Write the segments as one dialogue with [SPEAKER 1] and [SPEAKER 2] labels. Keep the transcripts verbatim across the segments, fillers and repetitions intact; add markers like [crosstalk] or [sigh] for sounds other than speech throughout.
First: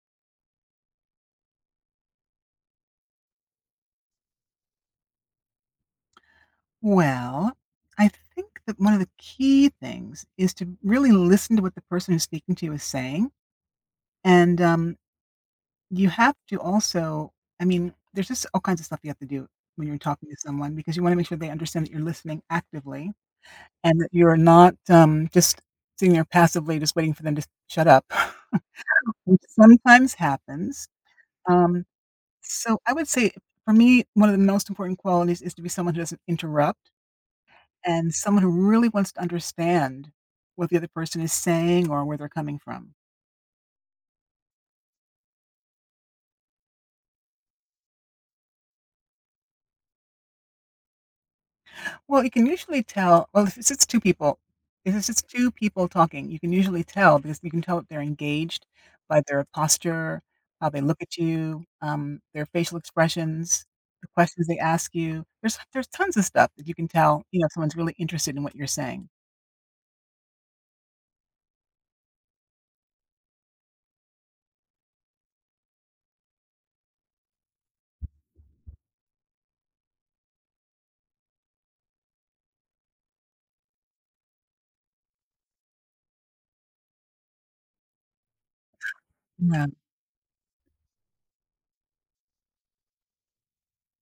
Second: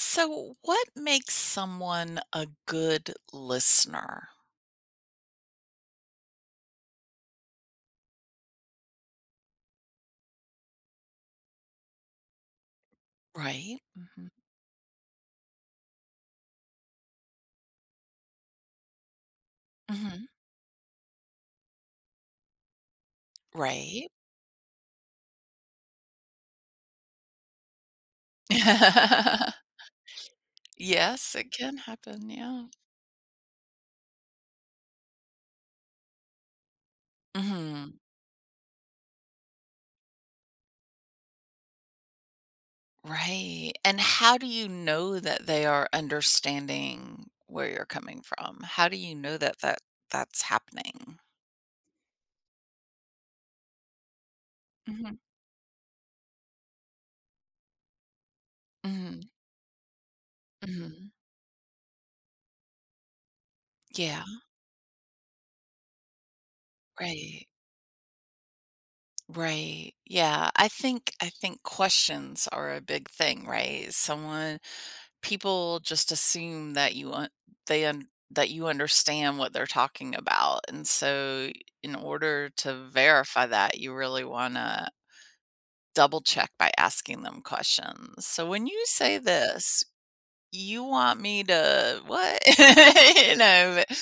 [SPEAKER 1] So, what makes someone a good listener?
[SPEAKER 2] Well, I think that one of the key things is to really listen to what the person who's speaking to you is saying.
[SPEAKER 1] Right? Hmm.
[SPEAKER 2] And um, you have to also, I mean, there's just all kinds of stuff you have to do when you're
[SPEAKER 1] Hmm.
[SPEAKER 2] talking to someone because you want to make sure they understand that you're listening actively and
[SPEAKER 1] Right?
[SPEAKER 2] that you're not um, just sitting there passively just waiting for them to shut up,
[SPEAKER 1] [laughs]
[SPEAKER 2] [laughs] which sometimes happens.
[SPEAKER 1] Yes, it can
[SPEAKER 2] Um,
[SPEAKER 1] happen. Yeah.
[SPEAKER 2] so I would say for me, one of the most important qualities is to be someone who doesn't interrupt
[SPEAKER 1] Hmm.
[SPEAKER 2] and someone who really wants to understand what the other person is saying or where they're coming from.
[SPEAKER 1] Right. And how do you know that they are understanding where you're coming from? How do you know that that that's happening?
[SPEAKER 2] Well, you can usually tell well, if it's it's two people, if it's
[SPEAKER 1] Hmm.
[SPEAKER 2] just two people talking, you can usually tell because you can tell if they're engaged
[SPEAKER 1] Hmm.
[SPEAKER 2] by their posture, how they look
[SPEAKER 1] Hmm.
[SPEAKER 2] at you, um, their facial expressions, the
[SPEAKER 1] Yeah.
[SPEAKER 2] questions they ask you. There's there's tons of stuff that you can tell, you know,
[SPEAKER 1] Right.
[SPEAKER 2] if someone's really interested in what you're saying.
[SPEAKER 1] Right. Yeah. I think I think questions are a big thing, right? Someone People just assume that you un- they un- that you understand what they're talking about, and so in order to verify, that you really want to double check by asking them questions. So when you say
[SPEAKER 2] Yeah.
[SPEAKER 1] this, you want me to what? [laughs] You know, but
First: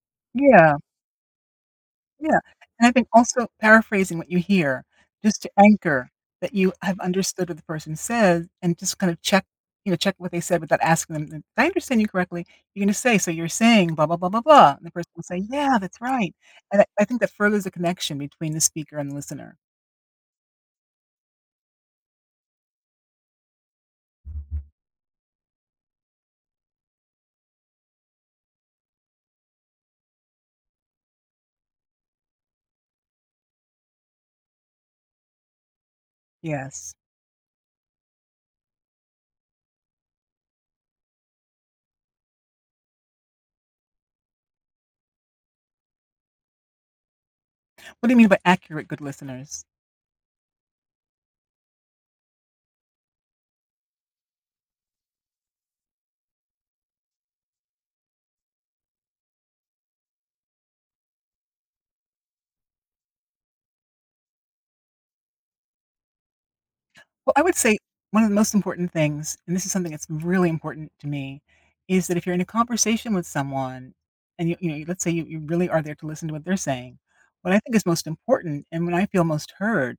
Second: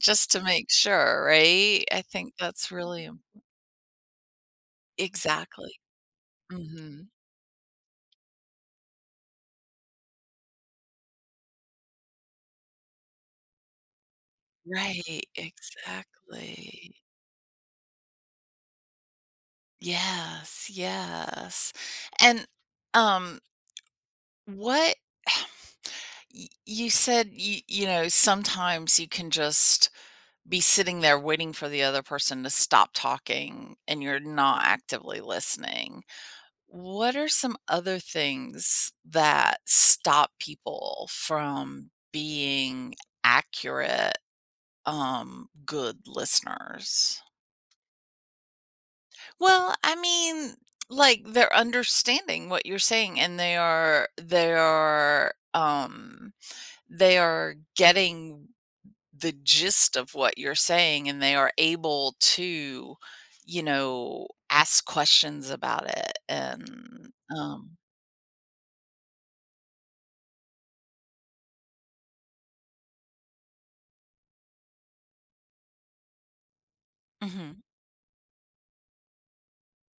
[SPEAKER 1] just to make
[SPEAKER 2] Yeah.
[SPEAKER 1] sure, right? I think
[SPEAKER 2] Yeah,
[SPEAKER 1] that's
[SPEAKER 2] and I
[SPEAKER 1] really
[SPEAKER 2] think
[SPEAKER 1] im-
[SPEAKER 2] also paraphrasing what you hear, just to
[SPEAKER 1] exactly.
[SPEAKER 2] anchor that you have
[SPEAKER 1] Hmm.
[SPEAKER 2] understood what the person says, and just kind of check, you know, check what they said without asking them, "Did I understand you correctly?" You're gonna say, "So you're saying blah, blah, blah, blah, blah," and the person
[SPEAKER 1] Right.
[SPEAKER 2] will say, "Yeah, that's right," and I
[SPEAKER 1] Exactly.
[SPEAKER 2] I think that furthers the connection between the speaker and the listener.
[SPEAKER 1] Yes, yes, and um what? [sighs] y you said, you you know, sometimes you can just be sitting there waiting for the other person to stop talking, and you're not actively listening.
[SPEAKER 2] Yes.
[SPEAKER 1] What are some other things that stop people from being accurate, um, good listeners?
[SPEAKER 2] What do you mean by accurate good listeners?
[SPEAKER 1] Well, I mean, like, they're understanding what you're saying, and they are they are, um they are getting the gist of what you're saying, and they are able to, you know, ask questions about it and,
[SPEAKER 2] Well, I would
[SPEAKER 1] um
[SPEAKER 2] say one of the most important things, and this is something that's really important to me, is that if you're in a conversation with someone and you, you know, let's say you, you really are there to listen to what they're saying, what I
[SPEAKER 1] Mhm.
[SPEAKER 2] think is most important and when I feel most heard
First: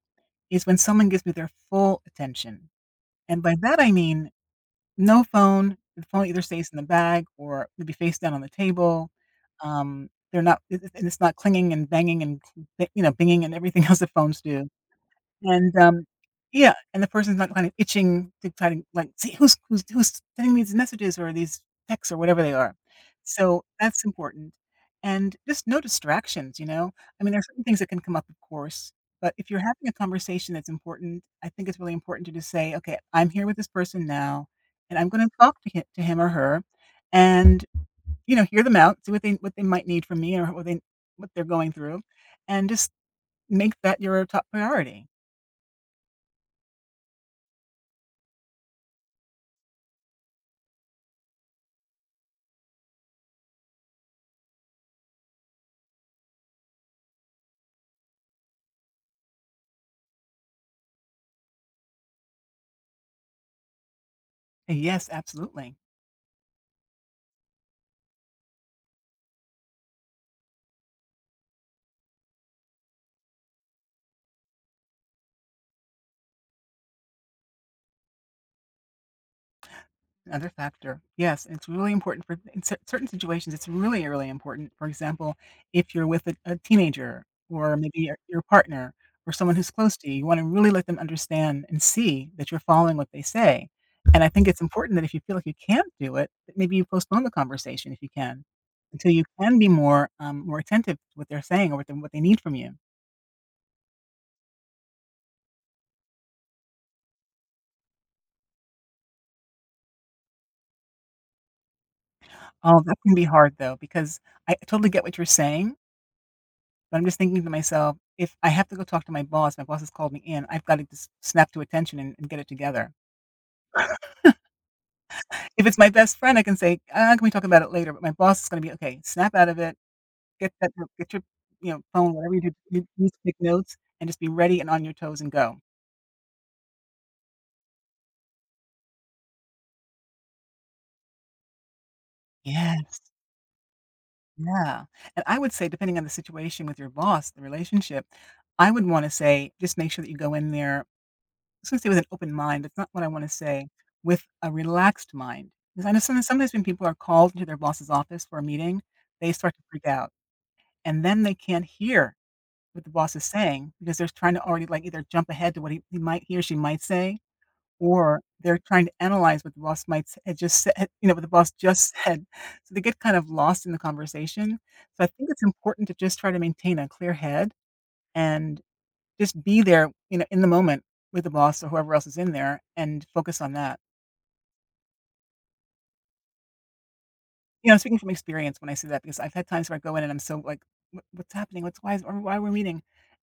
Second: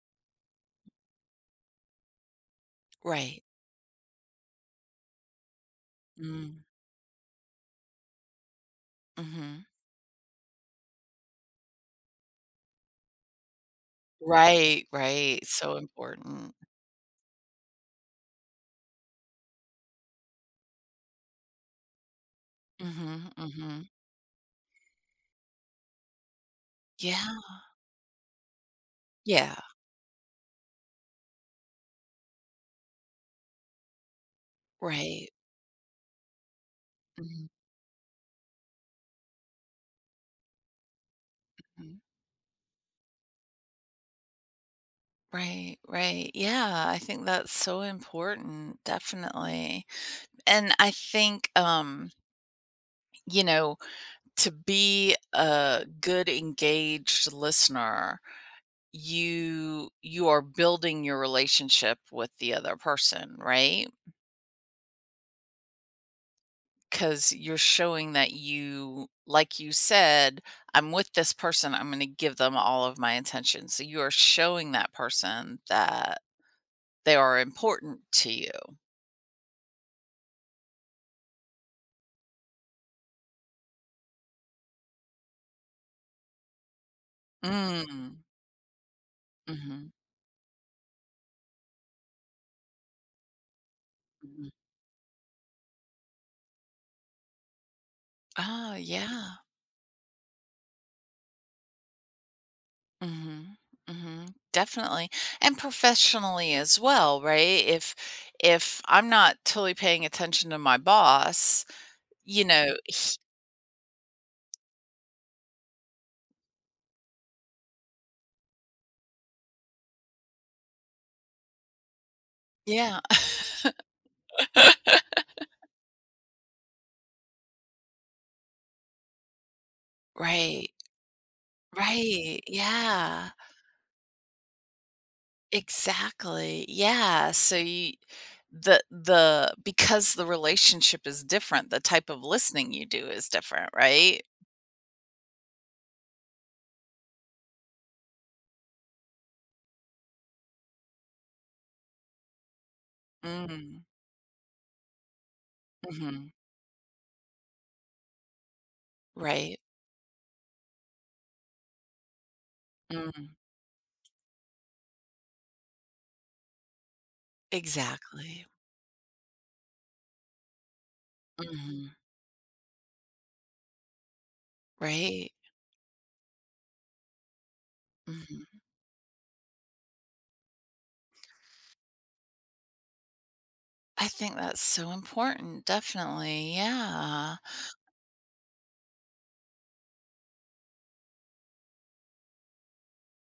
[SPEAKER 2] is when someone gives me their full attention.
[SPEAKER 1] Right.
[SPEAKER 2] And by that I mean no phone, the phone either
[SPEAKER 1] Mm.
[SPEAKER 2] stays in the bag or maybe face down on the table.
[SPEAKER 1] Mhm.
[SPEAKER 2] Um, they're not, it- it- and it's not clinging and banging and, cl- you know, binging and everything [laughs] else that phones do
[SPEAKER 1] Right, right,
[SPEAKER 2] and,
[SPEAKER 1] so
[SPEAKER 2] um
[SPEAKER 1] important.
[SPEAKER 2] yeah, and the person's not kind of itching to kind of, like, see who's who's who's sending these messages or these texts or whatever they are.
[SPEAKER 1] Mhm,
[SPEAKER 2] So
[SPEAKER 1] mhm.
[SPEAKER 2] that's important. And just no distractions, you know? I
[SPEAKER 1] Yeah,
[SPEAKER 2] mean, there's certain things that can come up, of course, but if
[SPEAKER 1] yeah,
[SPEAKER 2] you're having a conversation that's important, I think it's really important to just say, "Okay, I'm here with this person now, and I'm
[SPEAKER 1] right.
[SPEAKER 2] gonna talk to hi to him or her
[SPEAKER 1] Mhm,
[SPEAKER 2] and, you know, hear them out, see what they what they might need from me or what they what they're going
[SPEAKER 1] mhm.
[SPEAKER 2] through, and just make that your top priority."
[SPEAKER 1] Right, right, yeah, I think that's so important, definitely. And I think, um, you know to be a good engaged listener, you you are building your relationship with the other person, right?
[SPEAKER 2] Yes, absolutely.
[SPEAKER 1] Because you're showing that, you like you said, "I'm with this person, I'm going to give them all of my attention," so you are showing that person that they are important to you.
[SPEAKER 2] Another factor. Yes, it's really important for in cer- certain situations. It's really, really important. For example, if you're with a, a teenager or maybe
[SPEAKER 1] Mm.
[SPEAKER 2] your, your partner or someone who's
[SPEAKER 1] Hmm.
[SPEAKER 2] close to you, you want to really let them understand and see that you're following what they say. And I think
[SPEAKER 1] Hmm.
[SPEAKER 2] it's important that if you feel like you can't do it, that maybe you postpone the conversation if you can,
[SPEAKER 1] Oh,
[SPEAKER 2] until you
[SPEAKER 1] yeah.
[SPEAKER 2] can be more um, more attentive to what they're saying or what, they- what they need from you.
[SPEAKER 1] Mhm. Mhm. Definitely. And professionally as well, right? If if I'm not totally paying attention to my boss, you know,
[SPEAKER 2] Oh, that can be hard though, because I totally get what you're saying. But I'm just thinking to myself, if I have to go talk to my boss, my boss has called me in, I've got to just snap to attention and, and get it together.
[SPEAKER 1] yeah. [laughs]
[SPEAKER 2] If it's my best friend, I can say, ah, can we talk about it later? But my boss is going to be, okay, snap out of it, get
[SPEAKER 1] Right.
[SPEAKER 2] that, get your, you know, phone, whatever you
[SPEAKER 1] Right.
[SPEAKER 2] do, you need to
[SPEAKER 1] Yeah.
[SPEAKER 2] take notes and just be ready and on your toes and go.
[SPEAKER 1] Exactly. Yeah. So you the the because the relationship is different, the type of listening you
[SPEAKER 2] Yes.
[SPEAKER 1] do is different, right?
[SPEAKER 2] Yeah. And I would say, depending on the situation with your boss, the relationship, I would want to say, just make sure that you go in there, was gonna say with an open mind, that's not what I wanna say,
[SPEAKER 1] Mm.
[SPEAKER 2] with a relaxed mind, because I know some
[SPEAKER 1] Mhm.
[SPEAKER 2] sometimes when people are called into their boss's office for a meeting, they start
[SPEAKER 1] Right.
[SPEAKER 2] to freak out, and then they can't hear what the boss is
[SPEAKER 1] Mm.
[SPEAKER 2] saying because they're trying to already, like, either jump ahead to what he he might he or she might say, or
[SPEAKER 1] Exactly.
[SPEAKER 2] they're trying to analyze what the boss might s had just said, [laughs] you know, what the boss
[SPEAKER 1] Mhm.
[SPEAKER 2] just said, so they get kind of lost in the conversation, so I think
[SPEAKER 1] Right.
[SPEAKER 2] it's important to just try to maintain a clear head
[SPEAKER 1] Mhm.
[SPEAKER 2] and just be there, you know, in the moment with the boss or whoever else is in there and focus on that.
[SPEAKER 1] I think that's so important, definitely, yeah.
[SPEAKER 2] You know, I'm speaking from experience when I say that because I've had times where I go in and I'm so like, "What what's happening? What's why is or why we're meeting?"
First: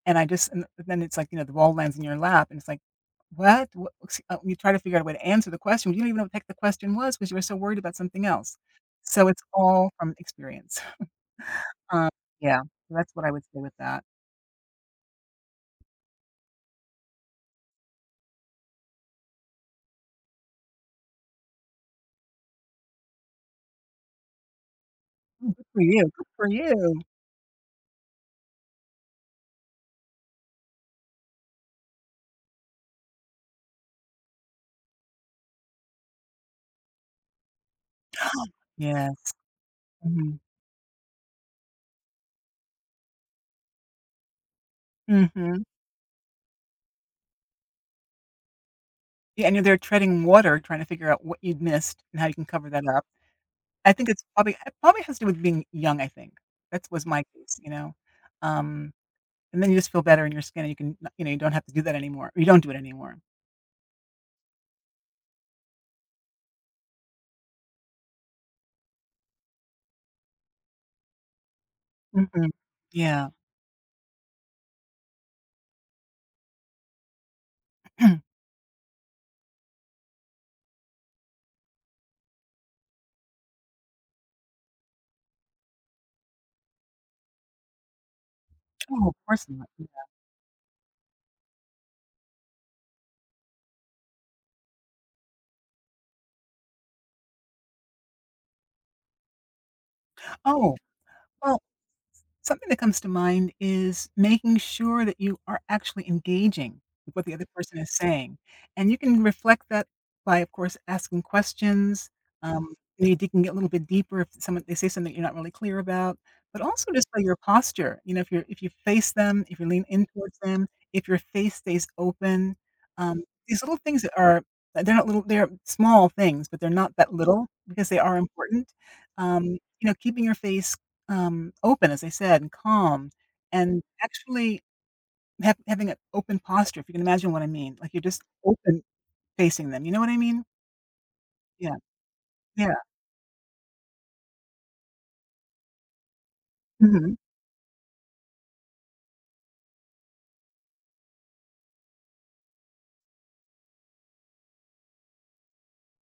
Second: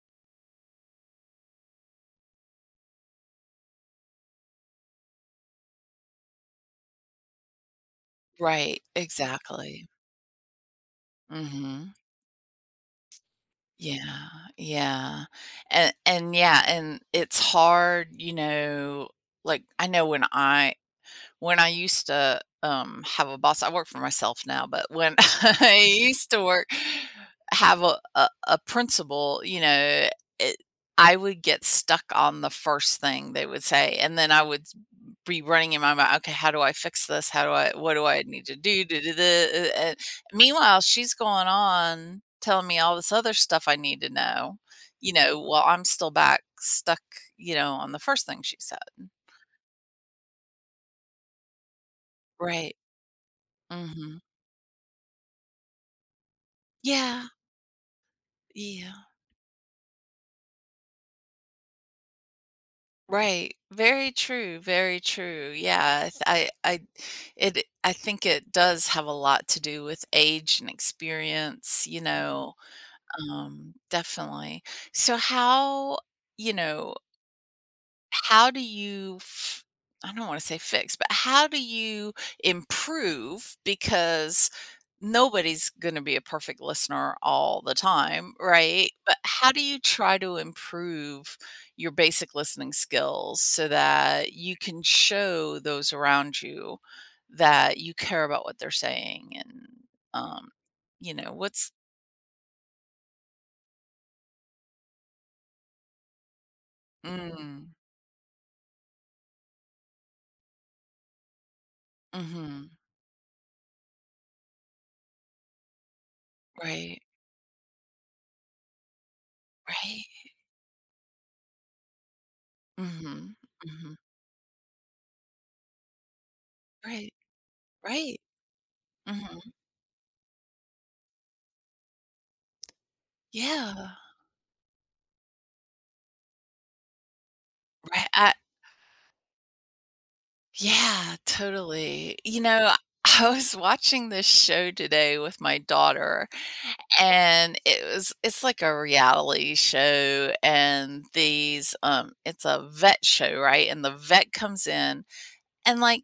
[SPEAKER 2] And I just and then it's like, you know, the ball lands in your lap and it's like, "What? What?" Ex uh, You try to figure out a way to answer the question. You don't even know what the heck the question was because you were so worried about something else.
[SPEAKER 1] Right,
[SPEAKER 2] So it's
[SPEAKER 1] exactly.
[SPEAKER 2] all from experience. [laughs]
[SPEAKER 1] Mhm.
[SPEAKER 2] Um, yeah, that's what I would say with that.
[SPEAKER 1] Yeah, yeah, and and yeah, and it's hard, you know, like, I know when I when I used to, um, have a boss, I work for myself now, but when [laughs]
[SPEAKER 2] Good for
[SPEAKER 1] I
[SPEAKER 2] you. Good
[SPEAKER 1] used to
[SPEAKER 2] for
[SPEAKER 1] work
[SPEAKER 2] you.
[SPEAKER 1] have a a a principal, you know, it I would get stuck on the first thing they would say, and then I would be running in my mind, "Okay, how do I fix this? How do I what do I need to do? Duh, duh, duh,"
[SPEAKER 2] Yes.
[SPEAKER 1] uh, and
[SPEAKER 2] Mhm.
[SPEAKER 1] meanwhile, she's going on telling me all this other stuff I need to know, you know, while
[SPEAKER 2] Mhm.
[SPEAKER 1] I'm still back stuck, you know, on the first thing she said.
[SPEAKER 2] Yeah, and you're there treading water trying to figure out what you'd missed and how you can cover
[SPEAKER 1] Right.
[SPEAKER 2] that up. I think
[SPEAKER 1] Mhm.
[SPEAKER 2] it's probably it probably has to do with being young, I think. That was my
[SPEAKER 1] Yeah.
[SPEAKER 2] case, you know? Um,
[SPEAKER 1] Yeah.
[SPEAKER 2] and then you just feel better in your skin and you can, you know, you don't have to do that anymore. You don't do it anymore.
[SPEAKER 1] Right. Very true. Very true. Yeah. I, I, I, it, I think it does have a lot to do with age and experience, you
[SPEAKER 2] Mhm.
[SPEAKER 1] know,
[SPEAKER 2] Yeah.
[SPEAKER 1] um, definitely. So how, you know,
[SPEAKER 2] [clears throat]
[SPEAKER 1] how do you, f- I don't want to say fix, but how do you improve? Because nobody's gonna be a perfect listener all the time, right?
[SPEAKER 2] Oh, of
[SPEAKER 1] But
[SPEAKER 2] course
[SPEAKER 1] how do
[SPEAKER 2] not.
[SPEAKER 1] you
[SPEAKER 2] Yeah.
[SPEAKER 1] try to improve your basic listening skills so that you can show those around you that you care about what they're saying and, um,
[SPEAKER 2] Oh,
[SPEAKER 1] you know,
[SPEAKER 2] well,
[SPEAKER 1] what's
[SPEAKER 2] something that comes to mind is making sure that you are actually engaging with what the other
[SPEAKER 1] Mm,
[SPEAKER 2] person is saying, and you can reflect that by, of course, asking questions,
[SPEAKER 1] mhm,
[SPEAKER 2] um, maybe digging a little bit deeper if someone they say something you're not really clear about, but also
[SPEAKER 1] right,
[SPEAKER 2] just by your posture, you know, if you're if you face them, if you lean
[SPEAKER 1] right,
[SPEAKER 2] in towards them, if your face stays open, um,
[SPEAKER 1] mhm,
[SPEAKER 2] these little
[SPEAKER 1] mhm,
[SPEAKER 2] things that are, they're not little, they're small things, but they're not
[SPEAKER 1] right,
[SPEAKER 2] that little because they are
[SPEAKER 1] right,
[SPEAKER 2] important.
[SPEAKER 1] mhm,
[SPEAKER 2] Um, you know, keeping your face um, open, as I said, and calm, and
[SPEAKER 1] yeah,
[SPEAKER 2] actually hav having an open posture, if you can imagine what I mean, like, you're
[SPEAKER 1] right,
[SPEAKER 2] just
[SPEAKER 1] I
[SPEAKER 2] open facing them, you know what I mean?
[SPEAKER 1] Yeah,
[SPEAKER 2] Yeah,
[SPEAKER 1] totally. You know,
[SPEAKER 2] yeah,
[SPEAKER 1] I was watching this show today with my daughter,
[SPEAKER 2] mhm.
[SPEAKER 1] and it was it's like a reality show, and these um it's a vet show, right? And the vet comes in, and like,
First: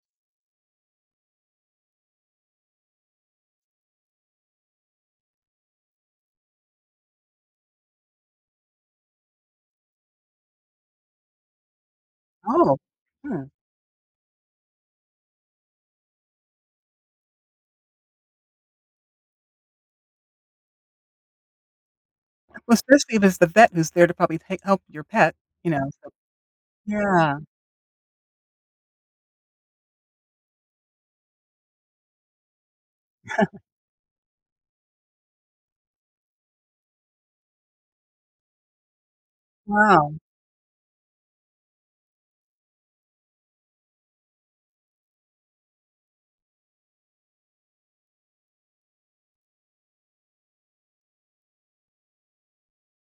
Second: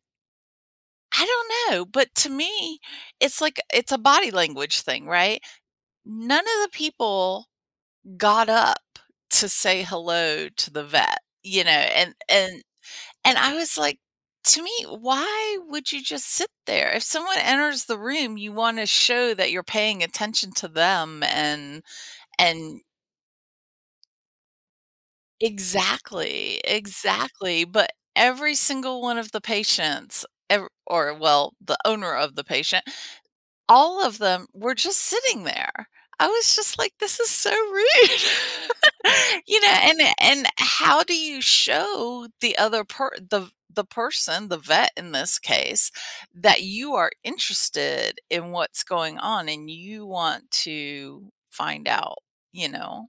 [SPEAKER 1] I don't know, but to me, it's like, it's a body language thing, right? None of the people got up to say hello to the vet, you know, and and
[SPEAKER 2] Oh,
[SPEAKER 1] and
[SPEAKER 2] hmm.
[SPEAKER 1] I was like, to me, why would you just sit there? If someone enters the room, you want to show that you're paying attention to them, and
[SPEAKER 2] Well,
[SPEAKER 1] and
[SPEAKER 2] especially if it's the vet who's there to probably take, help your pet, you know, so
[SPEAKER 1] exactly,
[SPEAKER 2] yeah,
[SPEAKER 1] exactly. But every single one of the patients ev- or, well, the owner of the patient. All of them were just sitting there. I was just like, "This is so rude." [laughs] You know, and
[SPEAKER 2] wow.
[SPEAKER 1] and how do you show the other per the the person, the vet in this case, that you are interested in what's going on and you want to find out, you know?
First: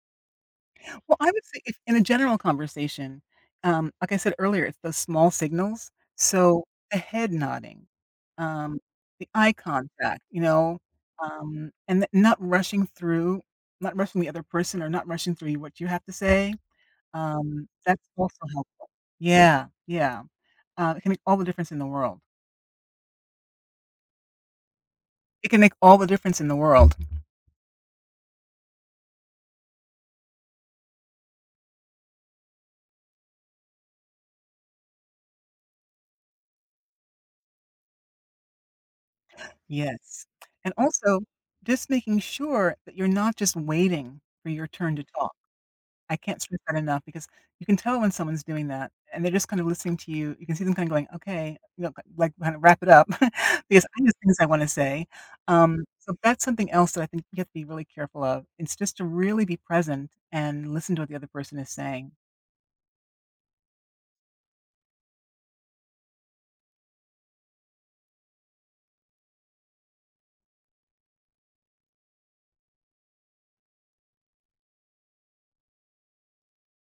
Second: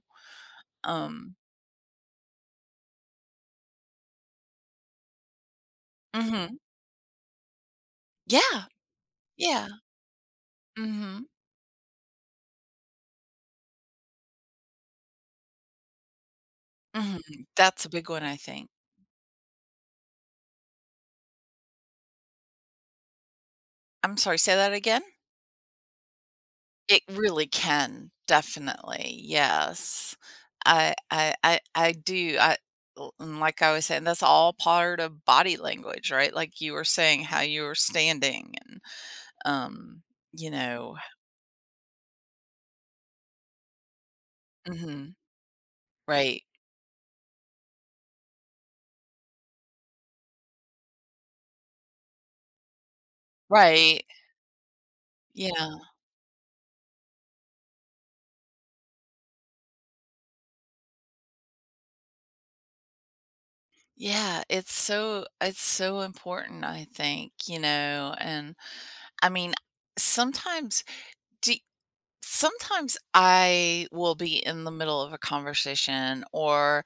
[SPEAKER 2] Well, I
[SPEAKER 1] Um,
[SPEAKER 2] would say if in a general conversation, um, like I said earlier, it's those small signals.
[SPEAKER 1] Mhm.
[SPEAKER 2] So the head nodding,
[SPEAKER 1] Yeah,
[SPEAKER 2] um, the eye
[SPEAKER 1] yeah.
[SPEAKER 2] contact, you know,
[SPEAKER 1] Mhm,
[SPEAKER 2] um, and th- not rushing through, not rushing the other person or not rushing through what you have to say.
[SPEAKER 1] mhm.
[SPEAKER 2] Um,
[SPEAKER 1] That's a big
[SPEAKER 2] that's
[SPEAKER 1] one, I
[SPEAKER 2] also
[SPEAKER 1] think.
[SPEAKER 2] helpful. Yeah, yeah. Uh, it can make all the difference in the world.
[SPEAKER 1] I'm sorry, say that again?
[SPEAKER 2] It can make all the difference in the world.
[SPEAKER 1] It really can, definitely, yes. I I I I do, I l and like I was saying, that's all part of body language, right? Like you were saying, how you were standing and, um,
[SPEAKER 2] Yes.
[SPEAKER 1] you
[SPEAKER 2] And
[SPEAKER 1] know
[SPEAKER 2] also, just making sure that you're not just waiting for your turn to
[SPEAKER 1] Mhm,
[SPEAKER 2] talk. I can't
[SPEAKER 1] right,
[SPEAKER 2] stress that enough because you can tell when someone's doing that and they're just kind of listening to you. You can see them kind of going, okay, you know, like kind of wrap it up [laughs] because
[SPEAKER 1] right,
[SPEAKER 2] I have things I want to say.
[SPEAKER 1] yeah,
[SPEAKER 2] Um, so that's something else that I think you have to be really careful of. It's just to really be present and listen to what the other person is saying.
[SPEAKER 1] yeah, it's so it's so important, I think, you know, and I mean, sometimes do sometimes I will be in the middle of a conversation, or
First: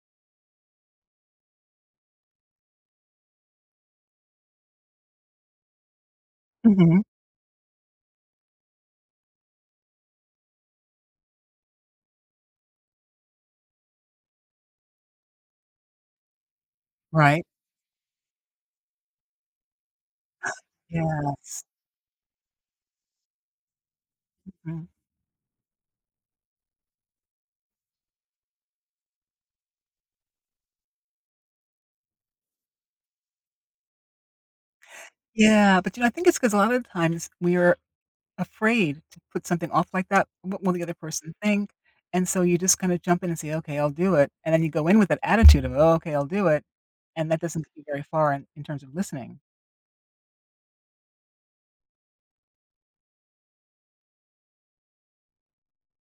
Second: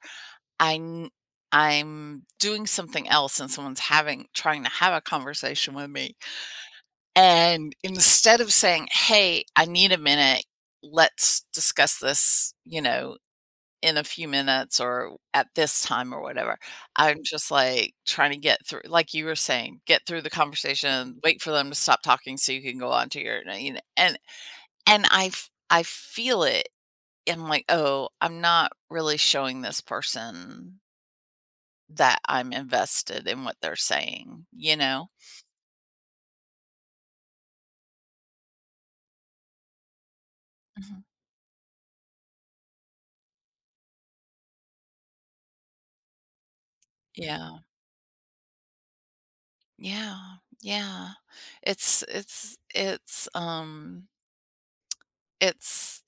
[SPEAKER 1] I kn I'm doing something else, and someone's having trying to have a conversation with me,
[SPEAKER 2] Hmm.
[SPEAKER 1] and instead of saying, "Hey, I need a minute. Let's discuss this, you know, in a few minutes or at this time," or whatever, I'm
[SPEAKER 2] Right.
[SPEAKER 1] just, like, trying to get through, like you were saying, get through the conversation, wait for
[SPEAKER 2] Yes.
[SPEAKER 1] them to stop talking so you can go on to your. you know, and
[SPEAKER 2] Mhm.
[SPEAKER 1] and I f I feel it. I'm like, "Oh, I'm not really showing this person that I'm invested in what they're saying, you know?"
[SPEAKER 2] Yeah. But you know, I think it's because a lot of times we are afraid to put something off like that. What will the other
[SPEAKER 1] Mhm.
[SPEAKER 2] person think? And so you just kinda jump in and say, "Okay, I'll do it." And then you go in with that attitude of, "Oh, okay, I'll do it," and that
[SPEAKER 1] Yeah.
[SPEAKER 2] doesn't get you very far in in terms of listening.
[SPEAKER 1] Yeah. Yeah. It's it's it's, um, it's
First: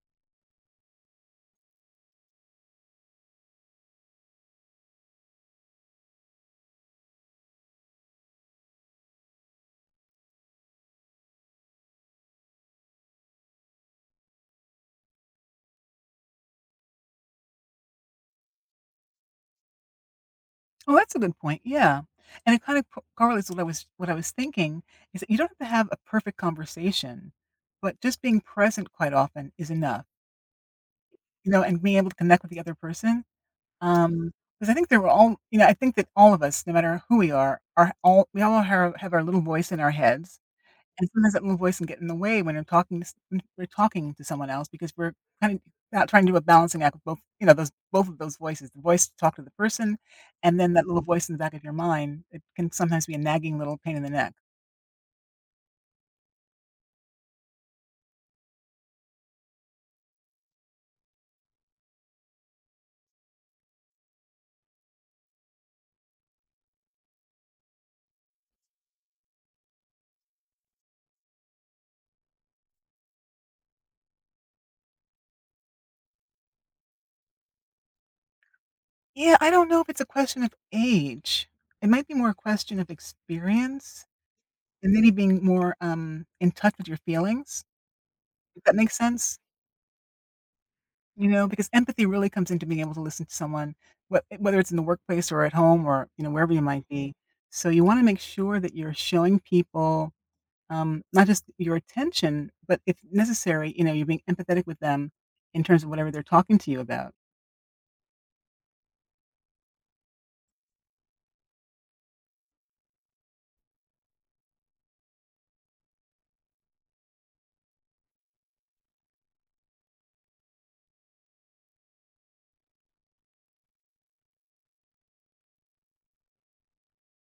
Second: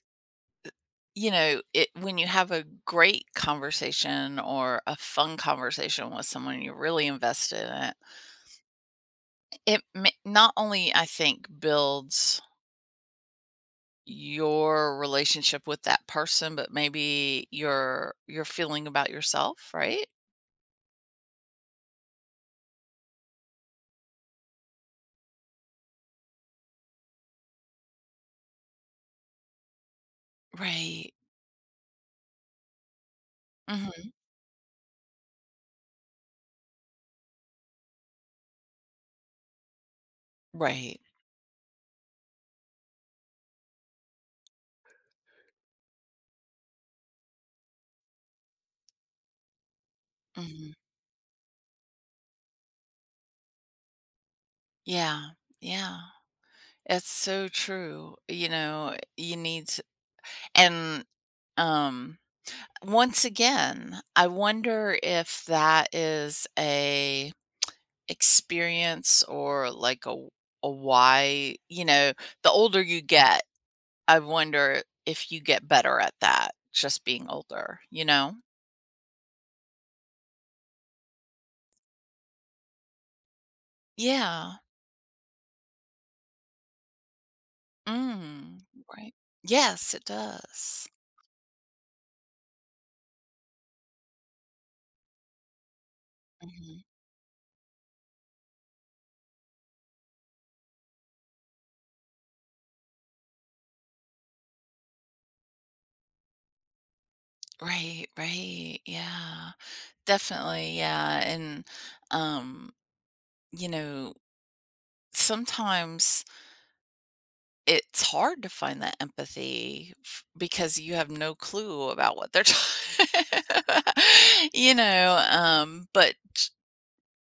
[SPEAKER 1] you know, it when you have a great conversation or a fun conversation with someone, you're really invested in it. It ma not only, I think, builds your relationship with that person, but maybe your your feeling about yourself, right?
[SPEAKER 2] Oh, that's a good point, yeah. And it kind of co correlates with what I was what I was thinking, is that you don't have to have a perfect conversation, but just being present quite often is enough,
[SPEAKER 1] Right.
[SPEAKER 2] you know, and being able to connect with the other person.
[SPEAKER 1] Mhm.
[SPEAKER 2] Um, Because I think that were all, you know, I think that all of us, no matter who we are, are all we all have have our little voice in our heads.
[SPEAKER 1] Right.
[SPEAKER 2] And sometimes that little voice can get in the way when we're talking to s when we're talking to someone else because we're kind of out trying to do a balancing act with both, you know, those both of those voices, the voice to talk to the person, and then
[SPEAKER 1] Mhm.
[SPEAKER 2] that little voice in the back of your mind, it can sometimes be a nagging little pain in the neck.
[SPEAKER 1] Yeah, yeah. It's so true. You know, you need to, and um once again, I wonder if that is a experience or like a a why, you know, the older you get, I wonder if you get better at that just being older, you know?
[SPEAKER 2] Yeah, I don't know if it's a question of age. It might be more a question of experience
[SPEAKER 1] Yeah.
[SPEAKER 2] and maybe being more, um, in touch with your feelings,
[SPEAKER 1] Mm,
[SPEAKER 2] if that makes
[SPEAKER 1] right.
[SPEAKER 2] sense?
[SPEAKER 1] Yes, it does.
[SPEAKER 2] You know, because empathy really comes into being able to listen to someone, wh whether it's in the workplace or at home or, you know, wherever you
[SPEAKER 1] Mhm.
[SPEAKER 2] might be. So you wanna make sure that you're showing people, um, not just your attention, but if necessary, you know, you're being empathetic with them in terms of whatever they're talking to you about.
[SPEAKER 1] Right, right. Yeah. Definitely, yeah, and, um, you know, sometimes it's hard to find that empathy f because you have no clue about what they're talking [laughs] you know, um, but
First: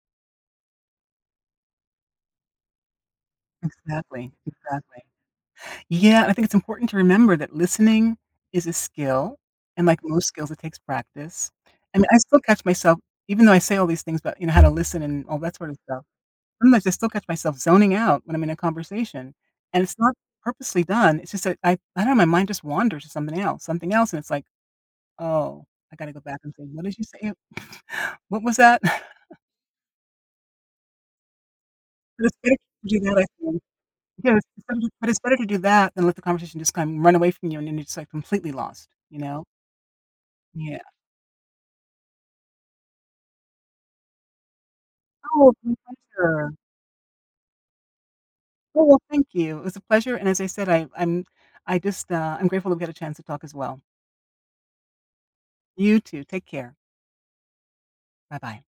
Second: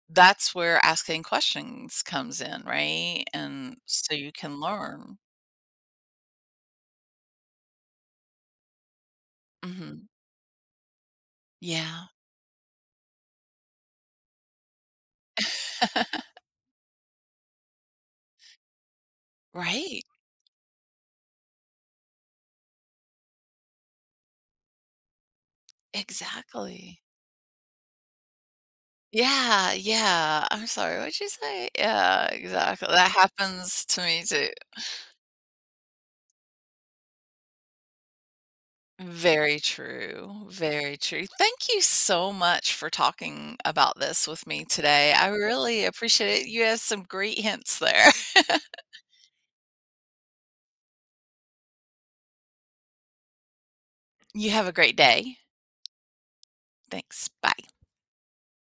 [SPEAKER 1] that's where asking questions comes in, right? And so you
[SPEAKER 2] Exactly,
[SPEAKER 1] can
[SPEAKER 2] exactly.
[SPEAKER 1] learn.
[SPEAKER 2] Yeah, I think it's important to remember that listening is a skill, and like
[SPEAKER 1] Mhm.
[SPEAKER 2] most skills, it takes practice. I mean,
[SPEAKER 1] Yeah.
[SPEAKER 2] I still catch myself even though I say all these things about, you know, how to listen and all that sort of stuff.
[SPEAKER 1] [laughs]
[SPEAKER 2] Sometimes I still catch myself zoning out when I'm in a conversation, and it's
[SPEAKER 1] Right.
[SPEAKER 2] not purposely done, it's just that, I I don't know, my mind just wanders to something else something else, and it's like, "Oh, I gotta go back and say, 'What did
[SPEAKER 1] Exactly.
[SPEAKER 2] you say? [sighs] What was that?'" [laughs]
[SPEAKER 1] Yeah, yeah. I'm sorry, what'd you say? Yeah,
[SPEAKER 2] But it's better
[SPEAKER 1] exactly.
[SPEAKER 2] to do
[SPEAKER 1] That
[SPEAKER 2] that, I think.
[SPEAKER 1] happens to me
[SPEAKER 2] Yes,
[SPEAKER 1] too.
[SPEAKER 2] it's it's better to but it's better to do that than let the conversation just kind of run away from you, and then you're just, like, completely lost, you know?
[SPEAKER 1] Very true,
[SPEAKER 2] Yeah.
[SPEAKER 1] very true. Thank you so much for talking about this with me today. I
[SPEAKER 2] Oh, my
[SPEAKER 1] really appreciate it.
[SPEAKER 2] pleasure.
[SPEAKER 1] You have some great hints there. [laughs]
[SPEAKER 2] Oh, well, thank you. It was a pleasure, and as I said, I I'm I just, uh, I'm grateful that we had a chance to talk as well.
[SPEAKER 1] You have a great day.
[SPEAKER 2] You too. Take care.
[SPEAKER 1] Thanks. Bye.
[SPEAKER 2] Bye-bye.